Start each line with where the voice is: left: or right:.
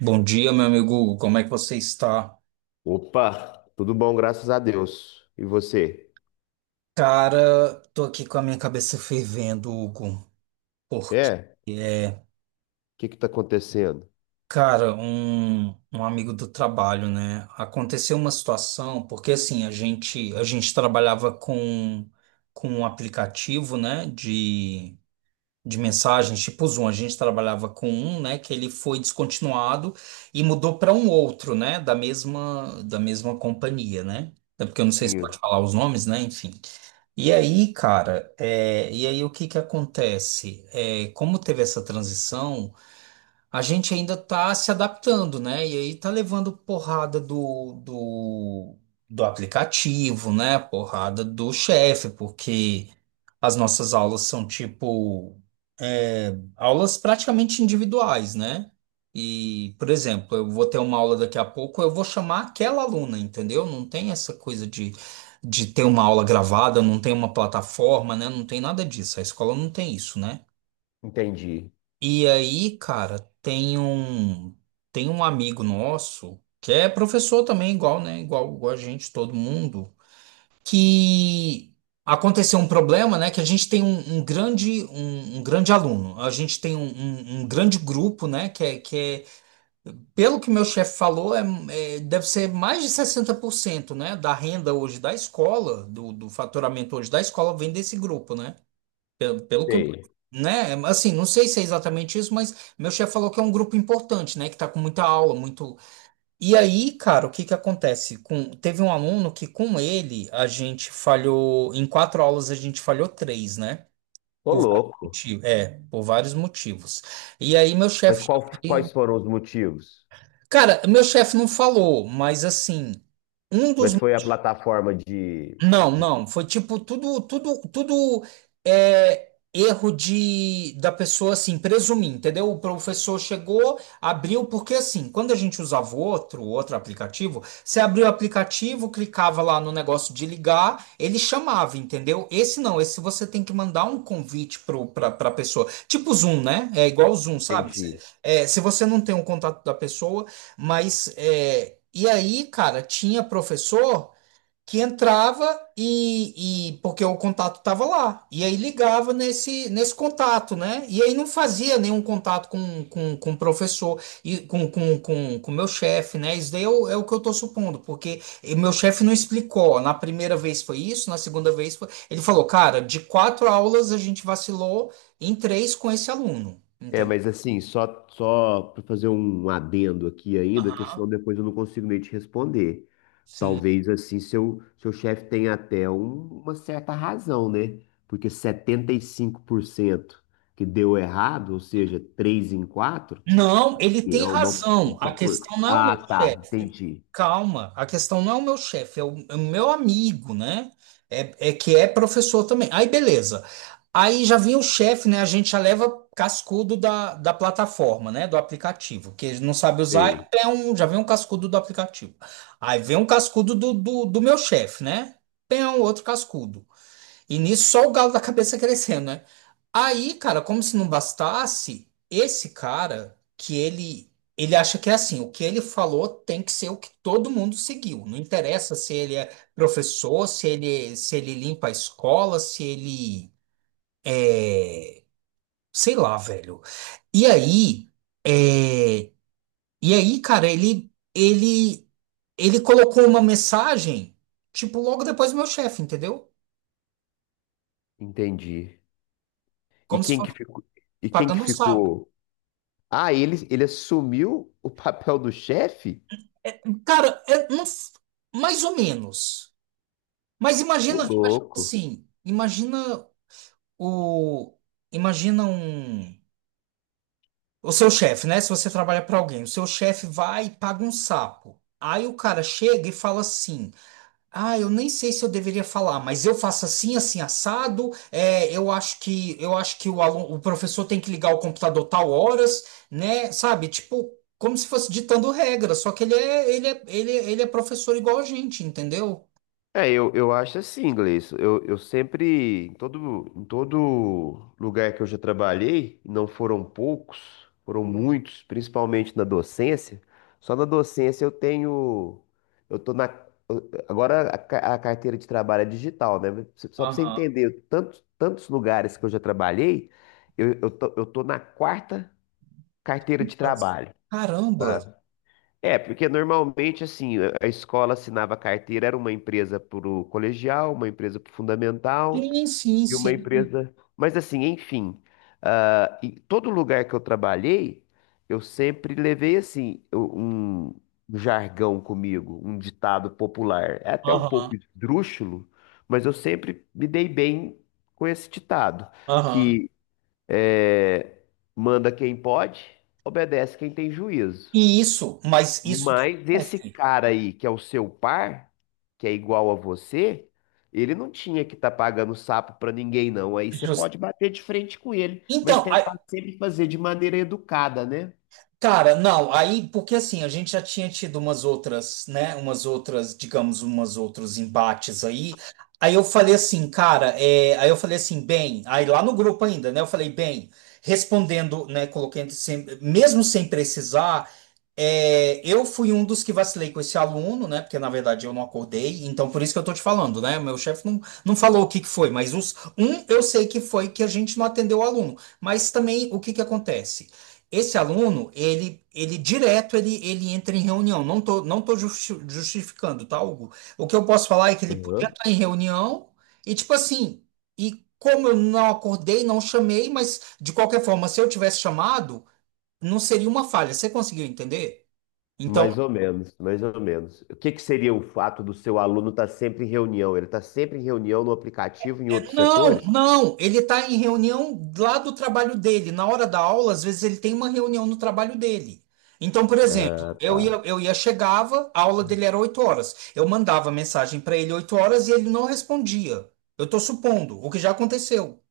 right: Bom dia, meu amigo Hugo. Como é que você está?
left: Opa, tudo bom, graças a Deus. E você?
right: Cara, tô aqui com a minha cabeça fervendo, Hugo, porque
left: É? O
right: é,
left: que que tá acontecendo?
right: cara, um amigo do trabalho, né? Aconteceu uma situação, porque assim, a gente trabalhava com um aplicativo, né, de mensagens, tipo Zoom. A gente trabalhava com um, né, que ele foi descontinuado e mudou para um outro, né, da mesma companhia, né? É porque eu não sei se pode
left: Sim,
right: falar os nomes, né, enfim. E aí, cara, e aí o que que acontece? Como teve essa transição, a gente ainda está se adaptando, né? E aí tá levando porrada do aplicativo, né? Porrada do chefe, porque as nossas aulas são tipo aulas praticamente individuais, né? E, por exemplo, eu vou ter uma aula daqui a pouco, eu vou chamar aquela aluna, entendeu? Não tem essa coisa de ter uma aula gravada, não tem uma plataforma, né? Não tem nada disso. A escola não tem isso, né?
left: entendi.
right: E aí, cara, tem um amigo nosso que é professor também, igual, né? Igual, a gente, todo mundo, que aconteceu um problema, né? Que a gente tem um, um grande aluno. A gente tem um grande grupo, né? Que é, que É, pelo que meu chefe falou, deve ser mais de 60%, né? Da renda hoje da escola, do faturamento hoje da escola vem desse grupo, né? Pelo que eu,
left: Sei.
right: né? Assim, não sei se é exatamente isso, mas meu chefe falou que é um grupo importante, né? Que tá com muita aula, muito. E aí, cara, o que que acontece? Teve um aluno que com ele a gente falhou, em quatro aulas a gente falhou três, né?
left: Ô,
right: Por vários
left: louco.
right: motivos. Por vários motivos. E aí meu
left: Mas
right: chefe já
left: quais
right: veio.
left: foram os motivos?
right: Cara, meu chefe não falou, mas assim, um dos
left: Mas foi a plataforma
right: Não,
left: de...
right: não. Foi tipo tudo erro de da pessoa, assim, presumir, entendeu? O professor chegou, abriu, porque assim, quando a gente usava outro aplicativo, você abriu o aplicativo, clicava lá no negócio de ligar, ele chamava, entendeu? Esse não, esse você tem que mandar um convite pra pessoa. Tipo Zoom, né? É igual o Zoom, sabe?
left: Entendi.
right: Se você não tem o contato da pessoa, mas e aí, cara, tinha professor que entrava porque o contato estava lá. E aí ligava nesse contato, né? E aí não fazia nenhum contato com o professor e com o meu chefe, né? Isso daí é é o que eu estou supondo, porque e meu chefe não explicou. Na primeira vez foi isso, na segunda vez foi. Ele falou, cara, de quatro aulas a gente vacilou em três com esse aluno.
left: É,
right: Entendeu?
left: mas assim, só para fazer um adendo aqui ainda, que
right: Aham.
left: senão depois eu não consigo nem te responder.
right: Sim.
left: Talvez assim seu chefe tenha até uma certa razão, né? Porque 75% que deu errado, ou seja, 3 em 4,
right: Não, ele tem
left: é
right: razão.
left: uma
right: A questão não é o meu
left: Ah, tá,
right: chefe.
left: entendi.
right: Calma, a questão não é o meu chefe, é é o meu amigo, né? É, é que é professor também. Aí, beleza. Aí já vem o chefe, né? A gente já leva cascudo da plataforma, né? Do aplicativo, que ele não sabe usar.
left: Sei,
right: É um, já vem um cascudo do aplicativo. Aí vem um cascudo do meu chefe, né? Tem um outro cascudo. E nisso só o galo da cabeça crescendo, né? Aí, cara, como se não bastasse, esse cara que ele acha que é assim, o que ele falou tem que ser o que todo mundo seguiu. Não interessa se ele é professor, se ele se ele limpa a escola, se ele, sei lá, velho. E aí, é, e aí, cara, ele colocou uma mensagem, tipo, logo depois do meu chefe, entendeu?
left: entendi. E
right: Como se
left: quem que
right: fosse
left: ficou? E quem que
right: pagando um sapo.
left: ficou? Ah, ele assumiu o papel do chefe?
right: Cara, é, não, f- mais ou menos. Mas
left: Ô,
right: imagina, imagina
left: louco.
right: assim, imagina o, imagina o seu chefe, né? Se você trabalha para alguém, o seu chefe vai e paga um sapo. Aí o cara chega e fala assim: Ah, eu nem sei se eu deveria falar, mas eu faço assim, assim, assado. Eu acho que o aluno, o professor tem que ligar o computador tal horas, né? Sabe? Tipo, como se fosse ditando regra, só que ele é professor igual a gente, entendeu?
left: É, eu acho assim, inglês. Eu sempre, em em todo lugar que eu já trabalhei, e não foram poucos, foram muitos, principalmente na docência. Só na docência eu tenho, eu tô na, agora a carteira de trabalho é digital, né? Só pra você entender, tantos lugares que eu já trabalhei, eu tô na quarta carteira de
right: Mas,
left: trabalho.
right: caramba!
left: É, porque normalmente, assim, a escola assinava carteira, era uma empresa para o colegial, uma empresa para o fundamental
right: Sim, sim,
left: e uma
right: sim.
left: empresa. Mas, assim, enfim, ah, em todo lugar que eu trabalhei, eu sempre levei, assim, um jargão comigo, um ditado popular. É até um
right: Aham,
left: pouco esdrúxulo, mas eu sempre me dei bem com esse ditado,
right: aham.
left: que é, manda quem pode, obedece quem tem juízo.
right: E isso, mas isso do
left: Mas esse
right: chefe.
left: cara aí, que é o seu par, que é igual a você, ele não tinha que estar pagando sapo pra ninguém, não. Aí você
right: Jus-
left: pode bater de frente com ele, mas
right: Então,
left: tentar sempre fazer de maneira educada, né?
right: cara, não, aí, porque assim, a gente já tinha tido umas outras, né, umas outras, digamos, umas outros embates aí. Aí eu falei assim, cara, aí eu falei assim, bem, aí lá no grupo ainda, né, eu falei, bem, respondendo, né, coloquei entre sem- mesmo sem precisar. É, eu fui um dos que vacilei com esse aluno, né? Porque na verdade eu não acordei, então por isso que eu tô te falando, né? Meu chefe não falou o que que foi, mas os um eu sei que foi que a gente não atendeu o aluno. Mas também o que que acontece? Esse aluno, ele entra em reunião. Não tô justificando, tá, Hugo? O que eu posso falar é que ele podia
left: Aham.
right: estar em reunião e tipo assim, e como eu não acordei, não chamei, mas de qualquer forma, se eu tivesse chamado, não seria uma falha. Você conseguiu entender? Então,
left: Mais ou menos, mais ou menos. O que que seria o fato do seu aluno estar sempre em reunião? Ele está sempre em reunião no aplicativo, em outros
right: não,
left: setores?
right: não, ele está em reunião lá do trabalho dele. Na hora da aula, às vezes ele tem uma reunião no trabalho dele. Então, por exemplo,
left: Ah, tá.
right: eu ia chegava, a aula dele era 8 horas. Eu mandava mensagem para ele 8 horas e ele não respondia. Eu estou supondo, o que já aconteceu.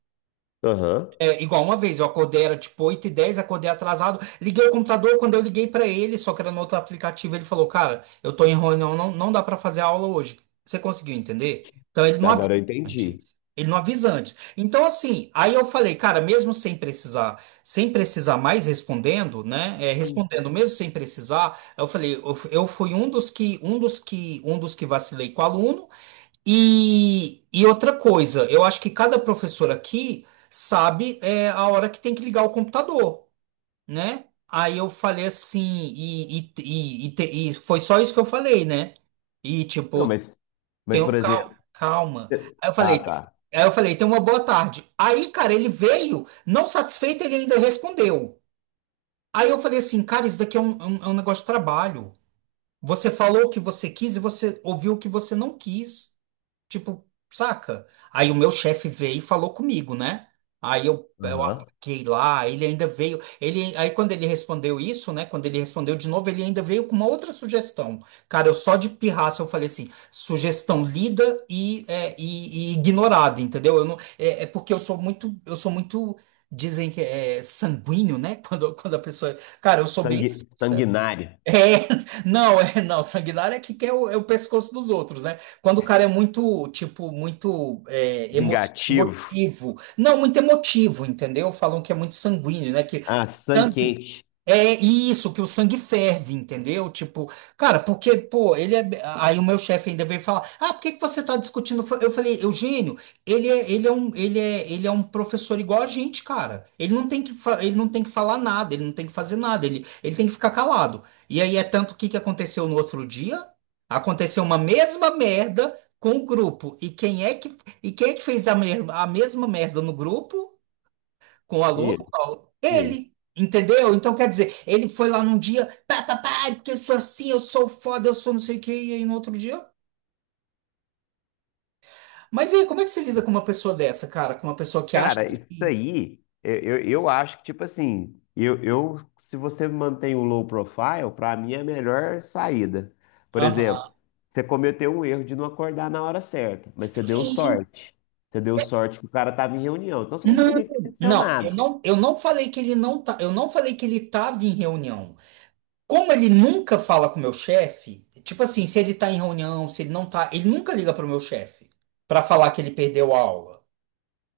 left: Aham.
right: É, igual uma vez, eu acordei, era tipo 8h10, acordei atrasado, liguei o computador, quando eu liguei pra ele, só que era no outro aplicativo, ele falou, cara, eu tô em reunião, não dá pra fazer aula hoje. Você conseguiu entender? Então ele não avisa
left: Agora eu entendi.
right: antes. Ele não avisa antes. Então assim, aí eu falei, cara, mesmo sem precisar, sem precisar mais respondendo, né? é,
left: Sim.
right: respondendo mesmo sem precisar, eu falei, eu fui um dos que vacilei com o aluno, e outra coisa, eu acho que cada professor aqui sabe a hora que tem que ligar o computador, né? Aí eu falei assim, e foi só isso que eu falei, né? E
left: Não,
right: tipo,
left: mas
right: tenho
left: por
right: calma,
left: exemplo.
right: calma. Aí eu
left: Ah,
right: falei,
left: tá.
right: tenha uma boa tarde. Aí, cara, ele veio, não satisfeito, ele ainda respondeu. Aí eu falei assim, cara, isso daqui é é um negócio de trabalho. Você falou o que você quis e você ouviu o que você não quis. Tipo, saca? Aí o meu chefe veio e falou comigo, né? Aí eu
left: Aham.
right: apaguei lá, ele ainda veio. Aí quando ele respondeu isso, né? Quando ele respondeu de novo, ele ainda veio com uma outra sugestão. Cara, eu só de pirraça eu falei assim: sugestão lida e ignorada, entendeu? Eu não, é, é porque eu sou muito, dizem que é sanguíneo, né? Quando, quando a pessoa. Cara, eu sou bem.
left: Sanguinário.
right: É, não, sanguinário é que quer é o pescoço dos outros, né? Quando o cara é muito, tipo, muito
left: Vingativo.
right: emotivo. Não, muito emotivo, entendeu? Falam que é muito sanguíneo, né? Que
left: Ah, sangue
right: sangue
left: quente.
right: é isso, que o sangue ferve, entendeu? Tipo, cara, porque, pô, ele é. Aí o meu chefe ainda veio falar: ah, por que que você tá discutindo? Eu falei, Eugênio, ele é um professor igual a gente, cara. Ele não tem que, ele não tem que falar nada, ele não tem que fazer nada, ele tem que ficar calado. E aí é tanto que aconteceu no outro dia? Aconteceu uma mesma merda com o grupo. E quem é que, fez a mesma merda no grupo? Com o aluno,
left: Ele,
right: qual?
left: ele.
right: Ele, entendeu? Então, quer dizer, ele foi lá num dia, pá, pá, pá, porque eu sou assim, eu sou foda, eu sou não sei o quê, e aí no outro dia. Mas e aí, como é que você lida com uma pessoa dessa, cara? Com uma pessoa que acha
left: Cara, isso
right: que.
left: aí, eu acho que, tipo assim, eu, se você mantém o low profile, pra mim é a melhor saída. Por
right: Aham.
left: exemplo, você cometeu um erro de não acordar na hora certa, mas você deu
right: Sim.
left: sorte. Você deu sorte que o cara tava em reunião, então você não
right: Não,
left: devia nem ter
right: não,
left: mencionado.
right: eu não falei que ele não tá, eu não falei que ele tava em reunião. Como ele nunca fala com o meu chefe, tipo assim, se ele tá em reunião, se ele não tá, ele nunca liga pro meu chefe pra falar que ele perdeu a aula.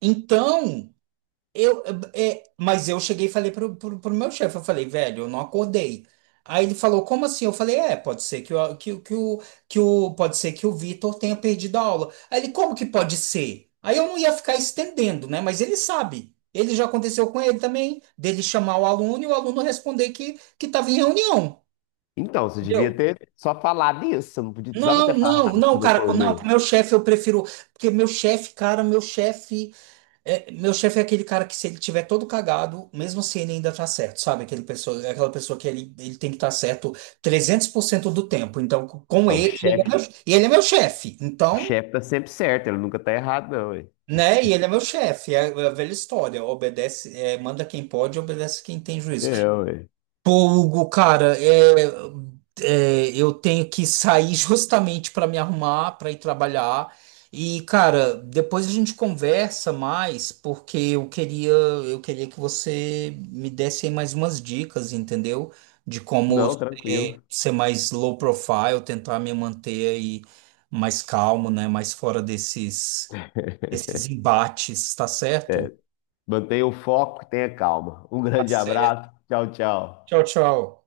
right: Então, eu, é, mas eu cheguei e falei pro meu chefe, eu falei, velho, eu não acordei. Aí ele falou, como assim? Eu falei, é, pode ser que, o que, o- que, o, que o, pode ser que o Vitor tenha perdido a aula. Aí ele, como que pode ser? Aí eu não ia ficar estendendo, né? Mas ele sabe. Ele já aconteceu com ele também, dele chamar o aluno e o aluno responder que estava em reunião.
left: Então, você devia
right: Entendeu?
left: ter só falado isso, você não precisava
right: Não,
left: ter
right: não,
left: falado que você
right: não,
left: não
right: cara, não, com
left: acordou.
right: meu chefe eu prefiro, porque meu chefe, cara, meu chefe. É, meu chefe é aquele cara que se ele tiver todo cagado, mesmo assim ele ainda tá certo, sabe? Aquela pessoa que ele tem que estar certo 300% do tempo. Então, com
left: Ah,
right: ele, e ele é meu chefe.
left: o
right: Então,
left: chefe tá sempre certo, ele nunca tá errado, não, ué.
right: né? E ele é meu chefe. É é a velha história. Obedece, é, manda quem pode, obedece quem tem juízo.
left: É, ué.
right: Pô, Hugo, cara, eu tenho que sair justamente para me arrumar, para ir trabalhar. E, cara, depois a gente conversa mais, porque eu queria que você me desse aí mais umas dicas, entendeu? De como
left: Não,
right: ser,
left: tranquilo.
right: ser mais low profile, tentar me manter aí mais calmo, né? Mais fora desses, desses embates, tá certo?
left: É, mantenha o foco, tenha calma. Um
right: Tá
left: grande
right: certo.
left: abraço. Tchau, tchau.
right: Tchau, tchau.